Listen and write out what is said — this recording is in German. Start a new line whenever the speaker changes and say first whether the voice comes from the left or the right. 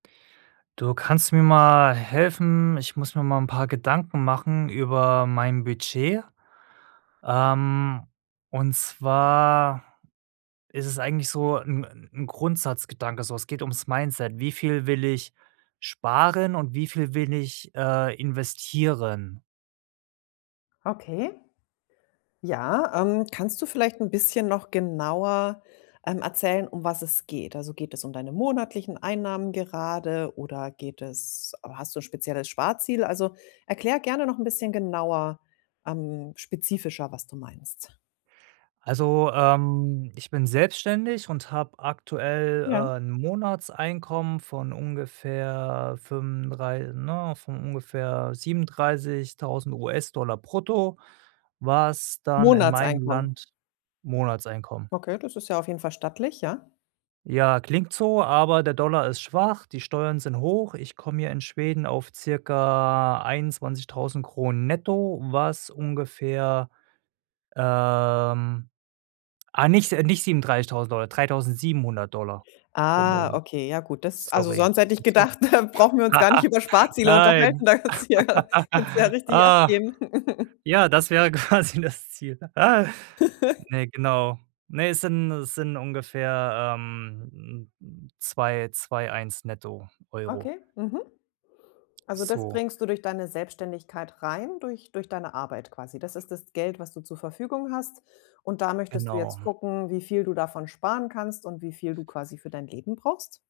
right: Du, kannst du mir mal helfen? Ich muss mir mal 'n paar Gedanken machen über mein Budget. Ähm, und zwar ist es eigentlich so 'n 'n Grundsatzgedanke so. Es geht ums Mindset. Wie viel will ich sparen und wie viel will ich, äh, investieren?
left: Okay. Ja, ähm, kannst du vielleicht 'n bisschen noch genauer, ähm, erzählen um was es geht? Also, geht es um deine monatlichen Einnahmen gerade oder geht es hast du 'n spezielles Sparziel? Also, erkläre gerne noch 'n bisschen genauer, ähm spezifischer, was du meinst.
right: Also, ähm, ich bin selbstständig und habe aktuell,
left: Ja.
right: äh, 'n Monatseinkommen von ungefähr fünfunddrei ne, von ungefähr 37.000 $ brutto, was dann in meinem
left: Monatseinkommen.
right: Land Monatseinkommen.
left: Okay, das ist ja auf jeden Fall stattlich, ja?
right: Ja, klingt so, aber der Dollar ist schwach, die Steuern sind hoch. Ich komme hier in Schweden auf circa 21.000 SEK netto, was ungefähr, ähm ah, nicht s nicht 37.000 $, 3.700 $ pro
left: Ah
right: Monat.
left: okay, ja gut, das also,
right: Sorry,
left: sonst hätte ich
right: siehst du?
left: gedacht, da brauchen wir uns gar nicht über Sparziele
right: Nein,
left: unterhalten, da kannst du ja kannst du ja richtig
right: ah.
left: abgehen.
right: Ja, das wäre quasi das Ziel. Ne, genau. Ne, es sind es sind ungefähr, ähm, 2.000 €, 2.100 € netto, Euro.
left: Okay, mhm. Also, das
right: So.
left: bringst du durch deine Selbstständigkeit rein, durch durch deine Arbeit quasi? Das ist das Geld, was du zur Verfügung hast. Und da möchtest du jetzt
right: Genau.
left: gucken, wie viel du davon sparen kannst und wie viel du quasi für dein Leben brauchst?